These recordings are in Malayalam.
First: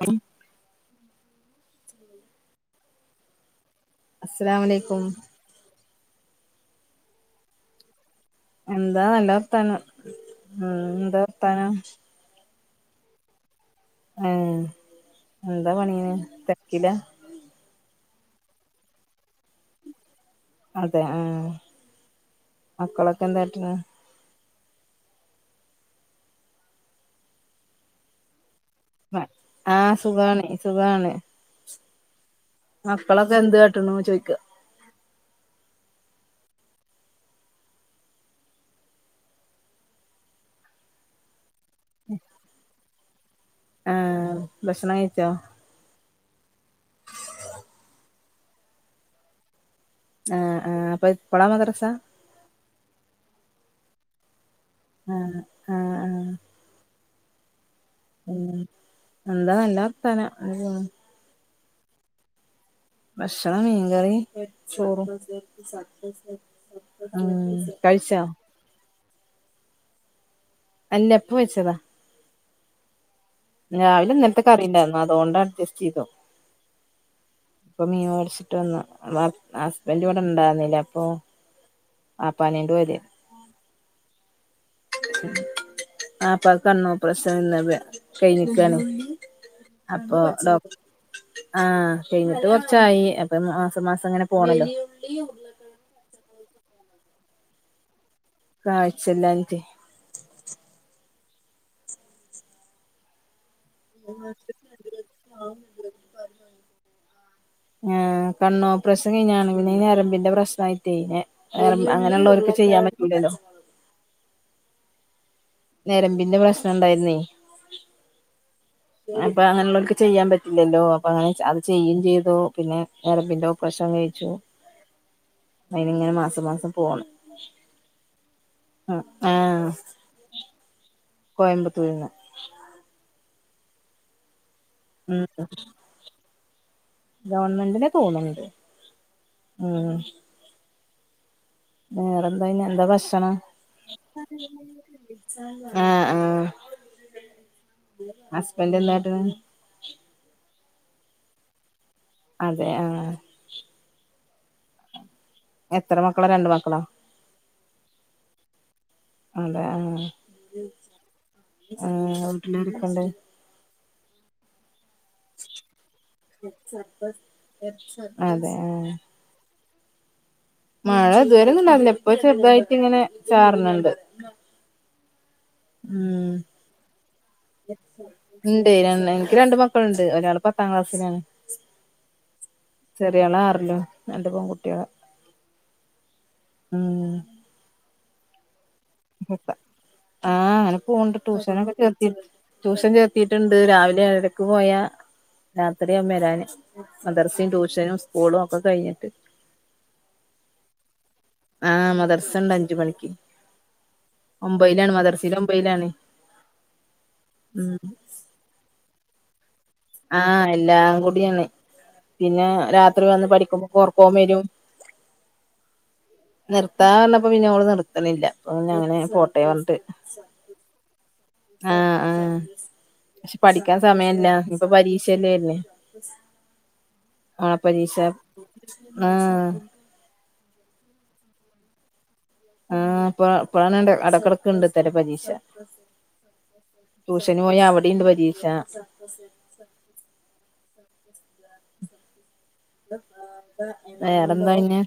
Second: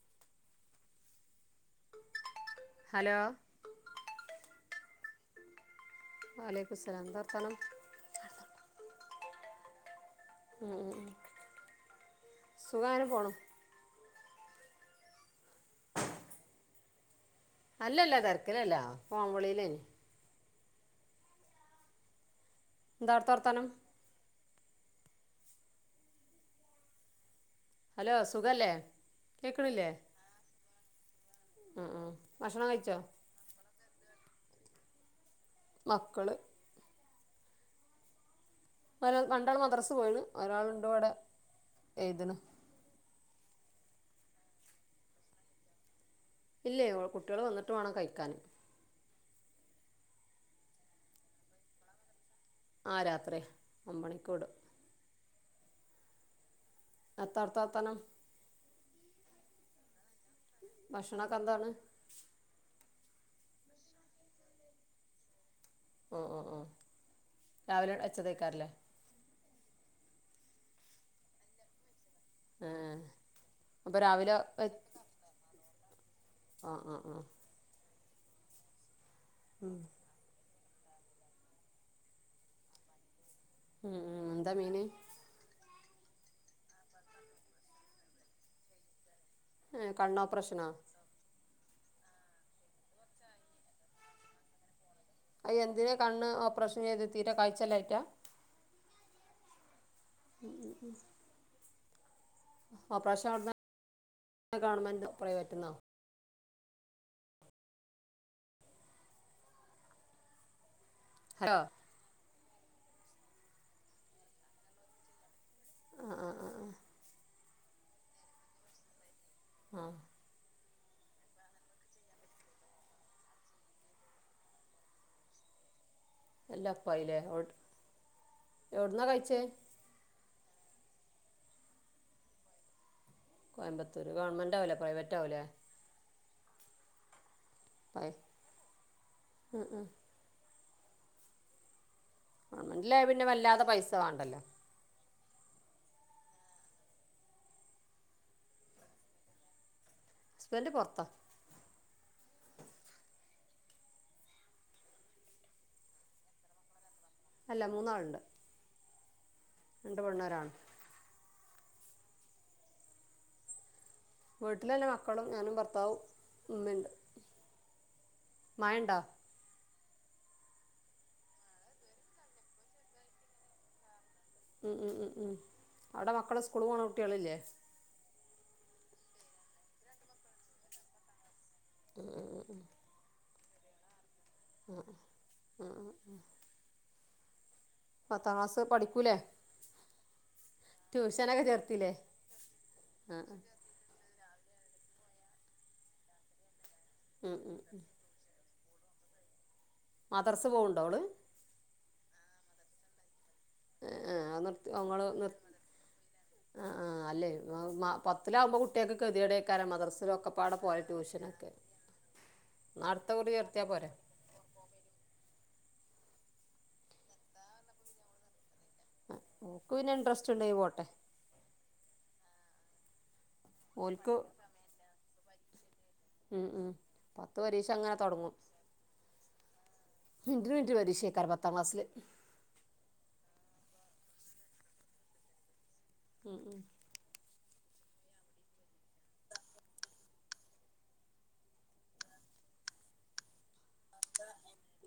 ഉ ഹലോ അസ്സലാമു അലൈക്കും. അലൈക്കുമുസ്സലാം എന്താ വർത്താനം. എന്താ നല്ല വർത്താനം ഉം ഉം ഉം എന്താ വർത്താനം സുഖാ അങ്ങനെ പോണു. ഏഹ് എന്താ പണീ തെരക്കിലാ അല്ലല്ല തെരക്കിലല്ലാ ഫോൺ വിളിയിലേനി അതെ ആഹ് മക്കളൊക്കെ അവിടുത്തെ എന്താ വർത്താനം കാട്ടണെ ഹലോ സുഖല്ലേ? കേൾക്കണില്ലേ ആഹ് സുഖാണ് സുഖാണ് ഉം ഉം ഭക്ഷണം കഴിച്ചോ മക്കളൊക്കെ എന്തു കാട്ടണു ചോദിക്കാ മക്കള് ഇപ്പോ ഒരാൾ രണ്ടാള് മദ്രസ്സ് പോയിണ് ഒരാളുണ്ട് ഇവിടെ എഴുതണ് ആഹ് ഭക്ഷണം കഴിച്ചോ? ഇല്ലേ കുട്ട്യേള് വന്നിട്ട് വേണം കഴിക്കാന് ആഹ് ആഹ് അപ്പൊ ഇപ്പളാ മദ്രസ്സാ ആഹ് രാത്രിയാ ഒമ്പണിക്ക് വിടും ആഹ് ആഹ് ആഹ് ഏത്താ ആട്ത്തെ വർത്താനം ഉം എന്താ നല്ല വർത്താനം [unintelligible] ദക്ഷണക്കെ എന്താണ്? ഭക്ഷണം മീൻകറിം ചോറും ഓ ഓ ഓ ഉം രാവിലെ കഴിച്ചോ? വെച്ചതേക്കാരല്ലേ അഴ ഇപ്പം വെച്ചതാ ഏഹ് രാവിലെ ഇന്നലത്തെ കറിയിണ്ടായിരുന്നു അതുകൊണ്ട് അഡ്ജസ്റ്റ് ചെയ്തു ആഹ് ആഹ് ആഹ് ഉപ്പ മീൻ വേടിച്ചിട്ട് വന്നു [unintelligible] ഹസ്ബൻഡ് വന്ന് ഇണ്ടായിരുന്നില്ല അപ്പൊ ആപ്പാനേണ്ട് പോയതേ ഉം ഉം എന്താ മീന്? ആപ്പാക്ക് കണ്ണോപ്രേഷൻ [unintelligible] കയിഞ്ഞക്കാണെ ഏഹ് അപ്പൊ കണ്ണ് ഓപ്പറേഷനോ ഡോക് ആഹ് കയിഞ്ഞിട്ട് കൊറച്ചായി അപ്പൊ മാസം മാസം ഇങ്ങനെ പോണല്ലോ ആഹ് എന്തിനാ കണ്ണ് ഓപ്പറേഷൻ ചെയ്തെ തീരെ കാഴ്ച്ച ഇല്ലാഞ്ഞിട്ടാ കാഴ്ച്ചല്ലാഞ്ഞിട്ടെ ഉം ഉം ഉം അ പക്ഷെ അവിടുന്ന് ഗവൺമെന്റ് പ്രൈവറ്റ്ന്നോ [inaudible] ഏഹ് കണ്ണോപ്രേഷൻ കഴിഞ്ഞാണ് പിന്നെ ഈ ഞരമ്പിന്റെ പ്രശ്‌നായിറ്റെ ഹലോ [unintelligible] ഞരമ്പ് അങ്ങനെയ്‌ള്ളോല്ക്ക് ചെയ്യാൻ പറ്റൂലല്ലോ ആഹ് ആഹ് ഞെരമ്പിന്റെ ആഹ് പ്രശ്നം ആഹ് ഇണ്ടായിരുന്നേ അപ്പൊ അങ്ങനെയുള്ളോല്ക്ക് ആഹ് ചെയ്യാൻ പറ്റ് ഇല്ലല്ലോ അപ്പൊ അങ്ങനെ ച അത് ചെയ്യേം ചെയ്തു പിന്നെ ഞരമ്പിൻ്റെ ഓപ്രഷോം കഴിച്ചു അയിന് ഇങ്ങനെ മസ് അടുത്ത മാസം എല്ലാം പോണം ഒപ്പായില്ലേ എവ് അ എവിടുന്നാ കഴിച്ചേ ആഹ കോയമ്പത്തൂരൂന്ന് കോയമ്പത്തൂർ ഗവൺമെന്റവല്ലേ പ്രൈവറ്റ് ആവൂലേ ഗവണ്മെന്റനെ പൈ തോന്നണ്ട് ഉം വേറെ ഗവൺമെന്റലായ പിന്നെ വല്ലാത പൈസ വേണ്ടല്ലോ ആഹ ആഹ ഹസ്ബൻഡ എന്താ ട്ട ഹസബന്റ് പൊറത്താ അതെ ആഹ എത്ര മക്കളാ രണ്ട് മക്കളോ? അല്ല മൂന്നാളുണ്ട് അതെ ആ രണ്ട് പെണ്ണൊരാണും ആ വീട്ട്ലാരൊക്കെണ്ട് വീട്ടില് ൻ്റെ മക്കളും ഞാനും ഭർത്താവും ഉമ്മിണ്ട്. അതെ ആഹ് മഴണ്ടോ? മഴ ഇതുവരെ ന്നു ഇണ്ടാവില്ല ഇപ്പ ചെറുതായിട്ട് ഇങ്ങനെ ചാർണ് ണ്ട് ഉം ഉം ഉം അവിടെ മക്കൾ സ്കൂൾ പോക്ണ കുട്ടികളില്ലേ? ഉണ്ട് ര എനിക്ക് രണ്ട് മക്കളുണ്ട് ഒരാള് പത്താം ക്ലാസ്സിലാണ്. [unintelligible] ചെറിയോൾ ആറിലും രണ്ട് പെൺകു [unintelligible] ഉം പത്താം ക്ലാസ് പഠിക്ക [unintelligible] ആഹ് അങ്ങനെ പോക്ണ്ട് ട്യൂഷനൊക്കെ ചേർത്തി ട്യൂഷൻ ആ ഉം ചേർത്തിട്ടുണ്ട് രാവിലെ ഏഴ ക്ക് പോയാ രാത്രി ആവും വരാന് മദർസയും, ഉം ഉം ട്യൂഷനും, സ്കൂളും ഒക്കെ കഴിഞ്ഞിട്ട് മദർസ് പോവുണ്ടോ ഓള്? ആഹ മദർസ് ഉണ്ട് അഞ്ച് മണിക്ക് ഏ നിർത്തി ഒമ്പയിലാണ് ങ്ങള് മദർസയില് നിർത്ത ഒമ്പയിലാണ് ആ ആ് അല്ലേ ഉം [unintelligible] ത്തിലാവുമ്പോൾ കുട്ടൾക്ക് കതിടേക്കാരം മദ്രസ് ആഹ എല്ലാം കൂടിയാണ് പിന്നെ എന്നാ രാത്രി അടുത്ത വന്ന് കുറി ചേർത്തിയാ പഠിക്കുമ്പോ പോരെ കൊറക്കം വരും. നിർത്താ പറഞ്ഞപ്പോ പിന്നെ നാള നിർത്ത്ണില്ല പ്പ അങ്ങനെ ആ പോട്ടേ ഓക്ക് പറഞ്ഞിട്ട് പിന്നെ ഇൻട്രസ്റ്റ് ഉണ്ടേ പോട്ടെ ആഹ ആഹ പക്ഷെ പഠിക്കാൻ ഓൽക്ക് സമയല്ല ഇപ്പൊ പരീക്ഷല്ലേ വര്ണ ഉം ഉം പത്ത് ആഹ് അങ്ങനെ പരീക്ഷ തൊടങ്ങും ആഹ് മിന് റ്റിന് മിന് റ്റിന് പരീക്ഷക്കാരം പത്താംക്ലാസില് ആ പ്പ [unintelligible] അടക്കടക്കുണ്ട് ഇതര പരീക്ഷ ഉം ഉം ട്യൂഷന് പോയാ അവിടെണ്ട് പരീക്ഷ [inaudible] വേറെന്താ പിന്നെ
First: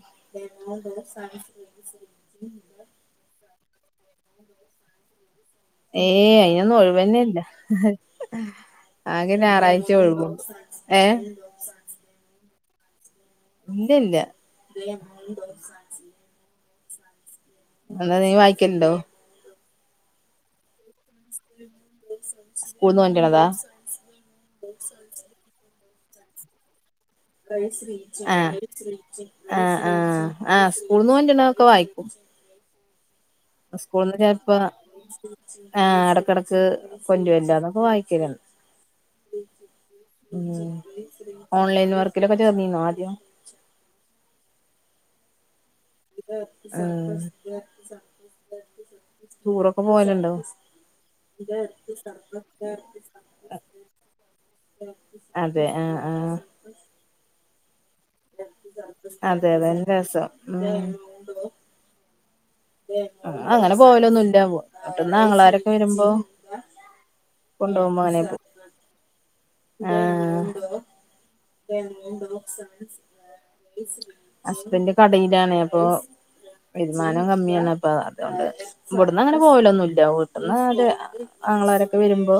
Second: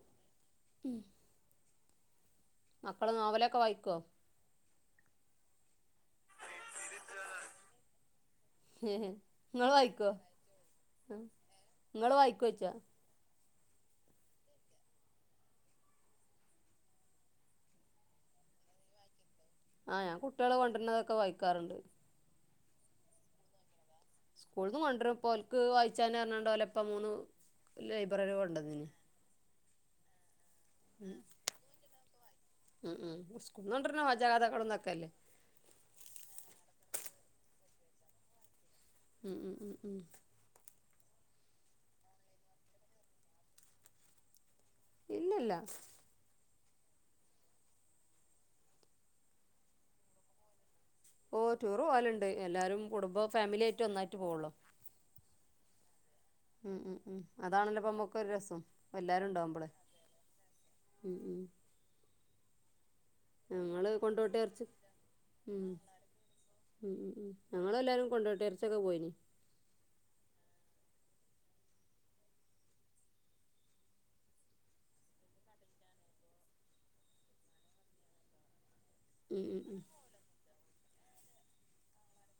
മക്കള് നോവലൊക്കെ വായിക്കെ ഏയ് അയിനൊന്നും ഒഴുവൊന്നല്ല ആകെ ഇങ്ങള് ഞായറാഴ്ച വായിക്കോ ഒഴിവും ഏഹ് ഇങ്ങള് വായിക്കെ ച്ചാ? ഇല്ലില്ല എന്താ നീ വായിക്കൽണ്ടോ? ആഹ് ഞാൻ കുട്ടികള് കൊണ്ട് വരുന്നതൊക്കെ വായിക്കാറുണ്ട്. സ്കൂള്ന്ന് കൊണ്ടര്ണതാ സ്കൂള് നിന്ന് കൊണ്ടരും അപ്പം ഓല്ക്ക് വായിച്ചാനപറ്ഞ്ഞാണ്ട് ഓലപ്പ മൂന്ന് ലൈബ്രറി ആഹ് കൊണ്ടന്നീനി ആഹ് ആഹ് ആ സ്കൂള്ന്ന് കൊണ്ട് വരുന്നതൊക്കെ വായിക്കും. ഉം ഉം സ്‌കൂള്ന്ന് കൊണ്ട് വര്ണ ഹോജ കഥകളു തെ ക്കല്ലെ ആഹ് ഇടക്കിടക്ക് കൊണ്ട് വരുണ്ട് അതൊക്കെ വായിക്കലാണ് ഉം ഉം ഉം ഉം ഓൺലൈൻ വർക്കിലൊക്കെ ചേർന്നീന്നോ ആദ്യം ഇല്ലില്ല ആഹ് ടൂറൊക്കെ പോവലുണ്ടോ ഓ ടൂർ പോവലുണ്ട് എല്ലാരും കുടുംബ ഫാമിലി ആയിട്ട് ഒന്നായിട്ട് പോവുള്ളു അതെ ആഹ് ആഹ് ഉം ഉം ഉം അതാണല്ലോ ഇപ്പം മു ഒക്കെ ഒരു രസം എല്ലാരും അതെ ഉണ്ടാവുമ്പളെ അതന്നെ രസം ഉം ഉം ആഹ് അങ്ങനെ ഞങ്ങള് പോവലൊന്നും കൊണ്ടോട്ടി ഇല്ല എറച്ചി വീട്ടീന്ന് ഉം ആങ്ങളരൊക്കെ വരുമ്പോ ഉം ഉം ഉം ഞങ്ങൾ കൊണ്ടോവുമ്പോ എല്ലാരും അങ്ങനെ കൊണ്ടോട്ടി പോവും യേർച്ചക്കൊക്കെ പോയിന് ആഹ് ഹസ്ബൻഡ് കടയിലാണ് അപ്പൊ വരുമാനം കമ്മിയാണ് അപ്പം അതുകൊണ്ട് ഇവിടന്ന് അങ്ങനെ ഉം ഉം ഉം പോവലൊന്നും ഇല്ല വീട്ടിന്ന് അ ആങ്ങളമാരൊക്കെ വരുമ്പോ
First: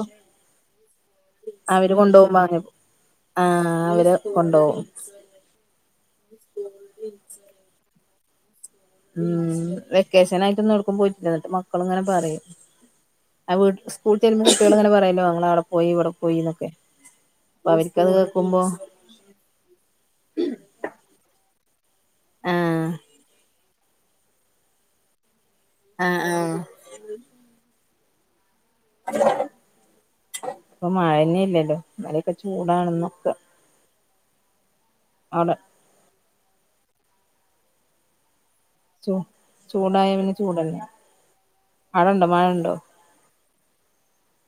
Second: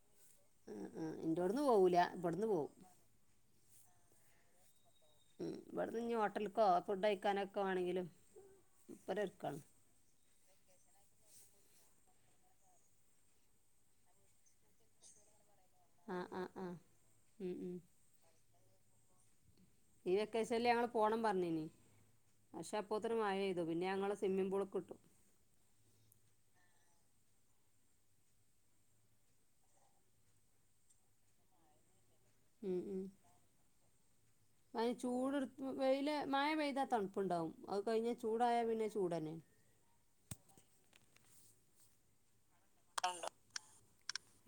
ആഹ് ആഹ് എൻ്റോട്ന്ന് അവര് പോവൂല കൊണ്ടോവുമ്പോ വെടുന്ന് അങ്ങനെ പോവും ആഹ് അവര് കൊണ്ടോവും ഉം ഇവിടുന്ന് ഇഞ് ഹോട്ടൽക്കോ ഫുഡയിക്കാനൊക്കെ ആണെങ്കിലും ഉം വെക്കേഷൻ ആയിട്ടൊന്ന് ഏട്ക്കും പോയിട്ടില്ല എന്നിട്ട് മക്കള് ഇങ്ങനെ പറയും ആഹ് വീട്ട് ന് സ്കൂള് വിട്ട് ചെല്ലുമ്പോ കുട്ടികള് അങ്ങനെ പറയുവല്ലോ ഞങ്ങളവിടെ പോയി ഇവിടെ ആഹ് ആഹ് പോയീന്നൊക്കെ ആഹ് ഉം അപ്പൊ ഉം അവർക്കത് കേക്കുമ്പോ ഈ വെക്കേഷനിൽ ഞങ്ങള് പോണം പറഞ്ഞിനി പക്ഷേ ആഹ് അപ്പോത്തെന് മഴ പെയ്തു പിന്നെ ഞങ്ങൾ സ്വിമ്മിഗ് പൂൾക്ക് വിട്ടു ആഹ് ആഹ് ഇപ്പൊ മഴ ഇല്ലല്ലോ [unintelligible] ഉം ഉം ചൂടാണെന്നൊക്കെ അതിന് അവിടെ ചൂടെടുത്ത് വെയില് മഴ പെയ്താൽ തണുപ്പുണ്ടാവും അത് കഴിഞ്ഞാ ചൂടായാ പിന്നെ ചൂ ചൂട് തന്നെയാണ് ചൂടായ പിന്നെ ചൂട് തന്നെയാ മഴയുണ്ടോ മഴയുണ്ടോ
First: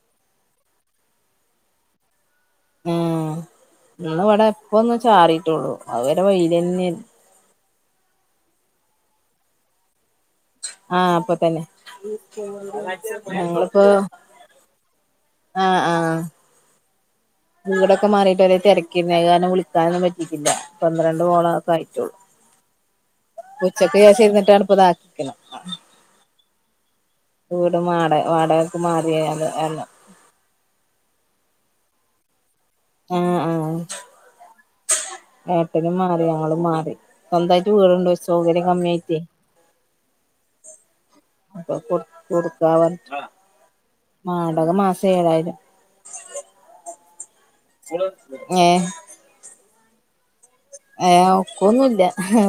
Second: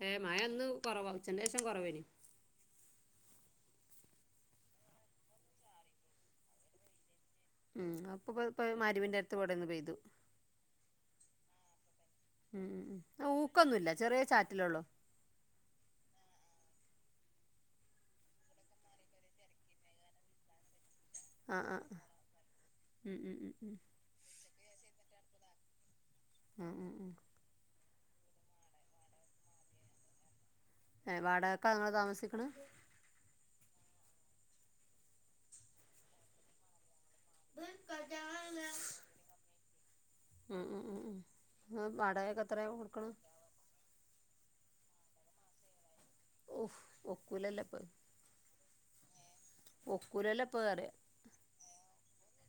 ഏഹ് മഴ ഇന്ന് കൊറവാ ഉച്ചൻ്റേഷം കുറവേനി ഉം ഞങ്ങള് ഇവിടെ ഇപ്പം ഒന്ന് ചാറിട്ടുള്ളൂ അതുവരെ വെയില് തന്നെ ആയിരുന്ന് ഉം അപ്പ [unintelligible] മാരുവിന്റെ അടുത്ത് ഇവിടുന്ന് പെയ്തു ആഹ് അപ്പൊ പിന്നെ ഉം ഉം ഞങ്ങളിപ്പൊ ഊക്കൊന്നുമില്ല ചെറിയ ചാറ്റലേ ഉള്ളൂ ആഹ് ആഹ് വീടൊക്കെ മാറിയിട്ട് ഒരേ തെരക്കെന്നെ അയ് കാരണം വിളിക്കാനൊന്നും പറ്റിട്ടില്ല പന്ത്രണ്ട് ആഹ് കോളക്ക ആഹ് യിട്ടുള്ളൂ ഉം ഉം ഉം ഉം ഉച്ച [unintelligible] ഇപ്പൊ ഇതാക്കിക്കണം മം ഉം ഉം വൂട് മാറി വാടകക്ക് മാറി അത് എല്ലം ഏഹ് വാടകക്ക ഇങ്ങള് താമസിക്കണ് ആഹ് ആഹ് ഏട്ടനും മാറി ഞങ്ങളും മാറി സ്വന്തായിട്ട് വീടുണ്ട് സൗകര്യം കമ്മിയായിട്ട് ഉം ഉം ഉം ഉം അപ്പൊ ഇങ്ങള് കൊ വാടകയൊക്കെ കൊടുക്ക എത്രയാ കൊടുക്കണെ [inaudible] വാടക മാസം ഏഴായിരം ഓഹ് ഒക്കൂലല്ലോ ങേഹ് ഒക്കൂലല്ലപ്പൊറിയാ ഏ ഒക്കൊന്നുല്ല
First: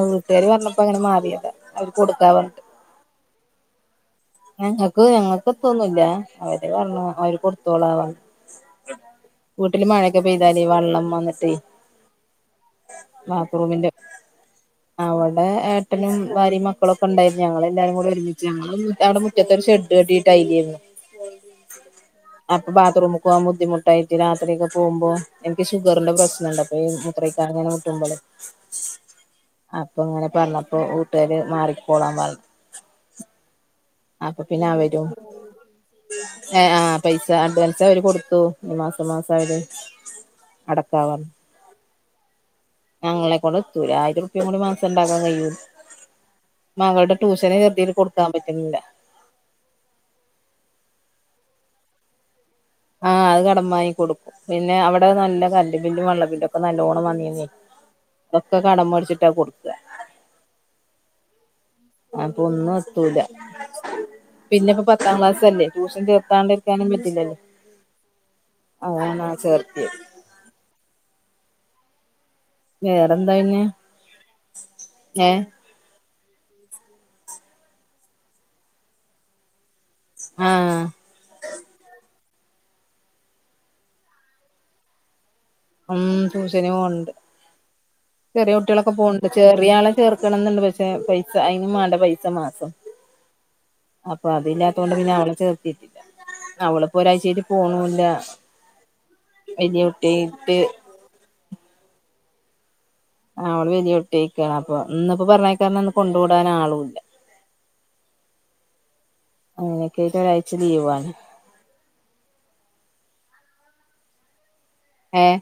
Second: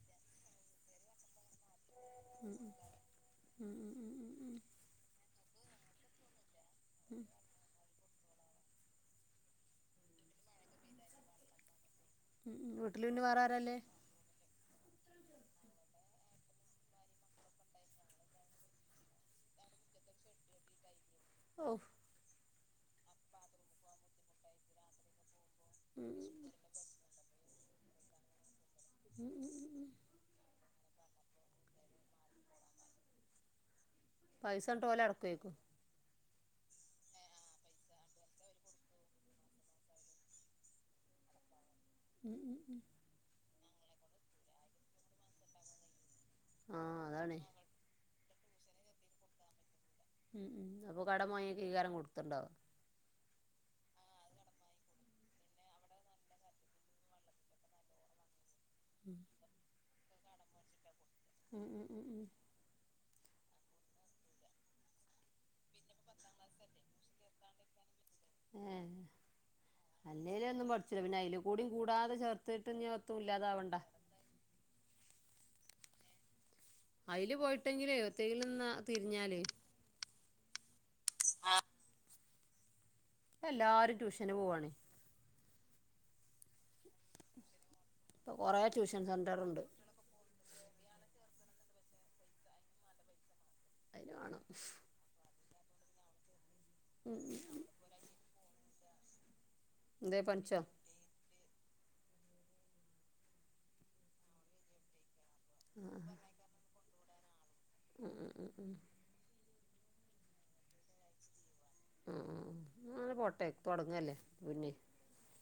വീട്ടുകാര് പറഞ്ഞപ്പോ അങ്ങനെ മാറിയതാ അവര് കൊടുക്കാ മ്മ് പറഞ്ഞിട്ട് മ്മ് മ്മ് മ്മ് മ്മ് ഞക്ക് ഞങ്ങൾക്ക് എത്തൊന്നുല്ലാ അവര് പറാഞ്ഞു അവര് കൊട് കൊട്ത്തോളാ വീട്ടില് മഴക്കെ പെയ്താല് വള്ളം വന്നിട്ടേയ് വീട്ടിൽ പിന്നെ വേറാരാല്ലെ [inaudible] അവടെ ഏട്ടനും ഭാര്യയും മക്കളോക്കെ ഉണ്ടായി ഞങ്ങളെല്ലാരും കൂടെ ഒരുമിച്ച് അവിടെ മുറ്റത്തൊരു ഒരു ഷെഡ് കെട്ടിട്ട് അയിലേരുന്നു ഓഹ് അപ്പൊ ബാത്റൂമ്ക്ക് പോകാൻ ബുദ്ധിമുട്ടായിട്ട് രാത്രി ഒക്കെ പോകുമ്പോ എനിക്ക് ഷുഗറിന്റെ ഉം പ്രശ്നംണ്ട് മുത്രയ്ക്കാൻങ്ങനെ മുട്ടുമ്പോലെ അപ്പൊ ഇങ്ങനെ പറഞ്ഞപ്പോ ട്ടര് മാറിക്കോളാൻ പറ അപ്പൊ പിന്നെ പൈസങ്ങട്ട് ഓല് അവരും അടക്കുവായിരിക്കും ഏഹ് ആഹ് പൈസ അഡ്വാൻസ് അവര് കൊടുത്തു ഈ മാസം മാസം അവര് അടക്കാ പറഞ് ഉം ഉം ഉം ഞങ്ങളെ കൊണ്ടെത്തുല ആയിരം റൂപിയേം കൂടി മാസം ഉണ്ടാക്കാൻ കയ്യൂ ആഹ് മകടെ അതാണേ ട്യൂഷന് ചേർത്തിയെന് കൊടുക്കാൻ പറ്റുന്നില്ല ഉം ഉം അപ്പൊ കടം വാങ്ങി കീകാരം കൊടുത്തുണ്ട ആഹ് അത് കടം വാങ്ങി കൊടുക്കും പിന്നെ അവിടെ നല്ല കല്ല് ബില്ലും വെള്ളബില്ലോക്കെ നല്ലോണം വന്നിന്നീ ഇതൊക്ക ഉം കടംമേടിച്ചിട്ടാ കൊടുക്ക ഉം ഉം ഉം ഉം അപ്പൊ ഒന്നും എത്തൂല പിന്നിപ്പാ പത്താം ക്ലാസ്സ് അല്ലേ ട്യൂഷൻ ചേർത്താണ്ടരിക്കാനും പറ്റില്ലല്ലോ അതാണാ ചേർത്തിയെ അല്ലേലും ഒന്നും പഠിച്ചുല പിന്നെ അയിലുക്കുടിം കൂടാതെ ചേർത്തിട്ട് ഒത്തും ഇല്ലാതാവണ്ട ഏഹ് അയില് പോയിട്ടെങ്കിലേ [unintelligible] ന്നാ തിരിഞ്ഞാല് ആഹ് എല്ലാരും ട്യൂഷന് പോവാണ് ഉം ട്യൂഷന് പോണുണ്ട് ഇപ്പൊ ചെറിയ കൊറേ കുട്ട്യാളൊക്കെ ട്യൂഷൻ പോണ്‌ണ്ട് സെന്ററുണ്ട് ചെറിയ ആളെ ചേർക്കണംന്നുണ്ട് പക്ഷെ പൈസ അയിനും വേണ്ടെ പൈസ മാസം അതിന് അപ്പൊ വേണം അതില്ലാത്തൊണ്ട് പിന്നാ അവള ചേർത്തിട്ടില്ല അവള് പ്പ ഉം ഉം ഒരാഴ്ചയിട്ട് പോണുല്ല വലിയ എന്തേ കുട്ട്യായിട്ട് പനിച്ചോ ആഹ് അവള് വലിയകുട്ടി ആയിക്കാണ് അപ്പൊ ഇന്ന് ഇപ്പൊ പറഞ്ഞയക്കാന്ന് ഇന്ന് ആഹ് കൊണ്ടുവിടാൻ ആളൂല്ല ഉം ഉം ഉം ഉം അങ്ങനെക്കായിട്ട് ഒരാഴ്ച ലീവാണ് ഉം ഉം ഉം അങ്ങനെ പോട്ടെ തുടങ്ങല്ലേ പിന്നെ ഏഹ്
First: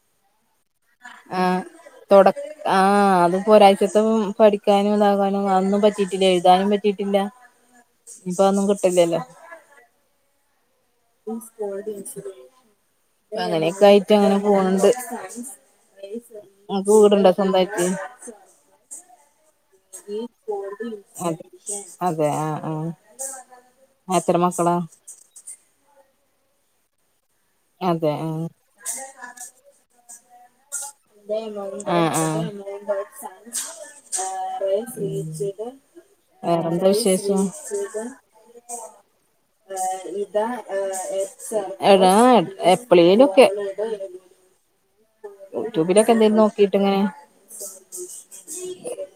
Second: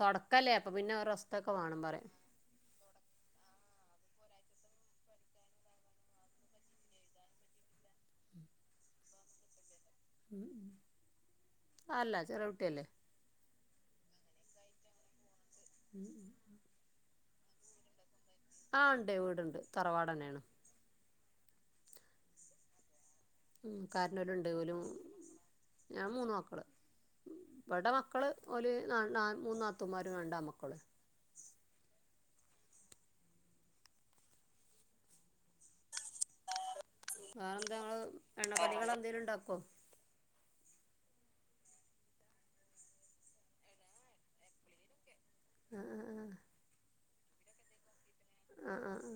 തുടക്കല്ലേ അപ്പം പിന്നെ ഒരു റസ്റ്റൊക്കെ ആഹ് വേണം പറയാ തൊട ആഹ് അതിപ്പോ ഒരാഴ്ചത്തെം പഠിക്കാനും ഇതാകാനും അതൊന്നും പറ്റിയിട്ടില്ല എഴുതാനും പറ്റിട്ടില്ല ഇപ്പാ അതൊന്നും കിട്ടില്ലല്ലോ ഉം അല്ല ചെറിയകുട്ടിയല്ലേ അങ്ങനെക്കായിട്ട് അങ്ങനെ പോണ്‌ണ്ട് ഉം ഉം നിങ്ങക്ക് വീടുണ്ട സ്വന്തായിട്ട് ആഹ് ഉണ്ട് വീടുണ്ട് തറവാടന്നെയാണ് അതെ ആഹ് ആഹ് ഉം എത്ര മക്കളാ കാരനോരുണ്ട്ലും ഞാൻ മൂന്ന് മക്കള് ഇവടെ അതെ മക്കൾ ആഹ് ഒല് നാ നാ മൂന്നാത്തുമ്മാരും രണ്ടാണ്മക്കള് ഉം ഉം ഉം വേറെന്താ വിശേഷം വേറെന്താ ഇങ്ങള് എണ്ണക്കടികളെന്തേലും ഇണ്ടാക്കോ എടാ എപ്പളേലോക്കെ ആഹ് യൂട്യൂബിലൊക്കെ ആഹ് ആഹ് എന്തേലും നോക്കിട്ട് ഇങ്ങനെ ആ ആ ആ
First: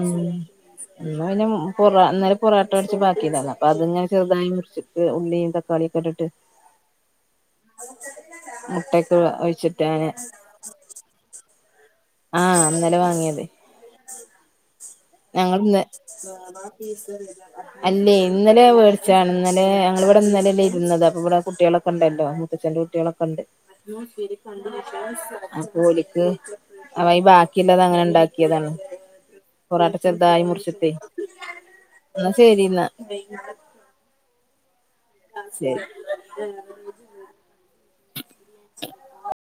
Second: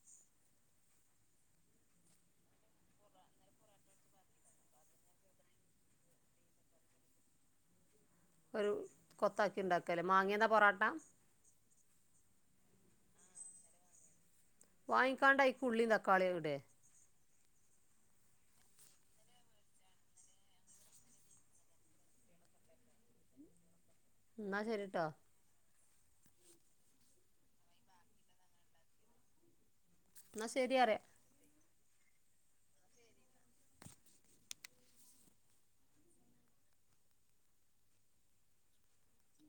ആഹ് ന്ന പിന്നേം പൊറ അന്നേം പൊറോട്ട അടിച്ച് ബാക്കിന്ന് അപ്പൊ അത് ഞാൻ ചെറുതായി മുറിച്ചു ഉള്ളിം തക്കാളിയകെട്ടിട്ട് ഒരു ഒഴിച്ചിട്ട് കൊത്താക്കിണ്ടാക്കുകല്ലേ അങ്ങനെ മാങ്ങിയന്ന പൊറാട്ട ആഹ് ന്നലെ വാങ്ങിയത് വാങ്ങിക്കാണ്ട് അയ്ക്ക് ഞങ്ങന്ന് ഉള്ളിയും തക്കാളിയും ഇടേ [inaudible] അല്ലേ ഇന്നലെ വേടിച്ചാണ് ന്നലെ ഞങ്ങവിടെന്നലെയല്ലേ ഇരുന്നത് അപ്പ വിടെ കുട്ടികളൊക്കെ ഉണ്ടല്ലോ തച്ചഛന്റെ കുട്ടികളൊക്ണ്ട് എന്നാൽ ശരിട്ടോ [inaudible] ഓല്ക്ക് അവ ഈ ബാക്കിള്ളതങ്ങനെ ണ്ടാക്കിയതാണ് പൊറാട്ട ചെറുതായി എന്നാൽ ശരി മുറിച്ചട്ടേ പറയാം ന്നാ ശരിന്നാ ആഹ് ശരി ആഹ് [inaudible]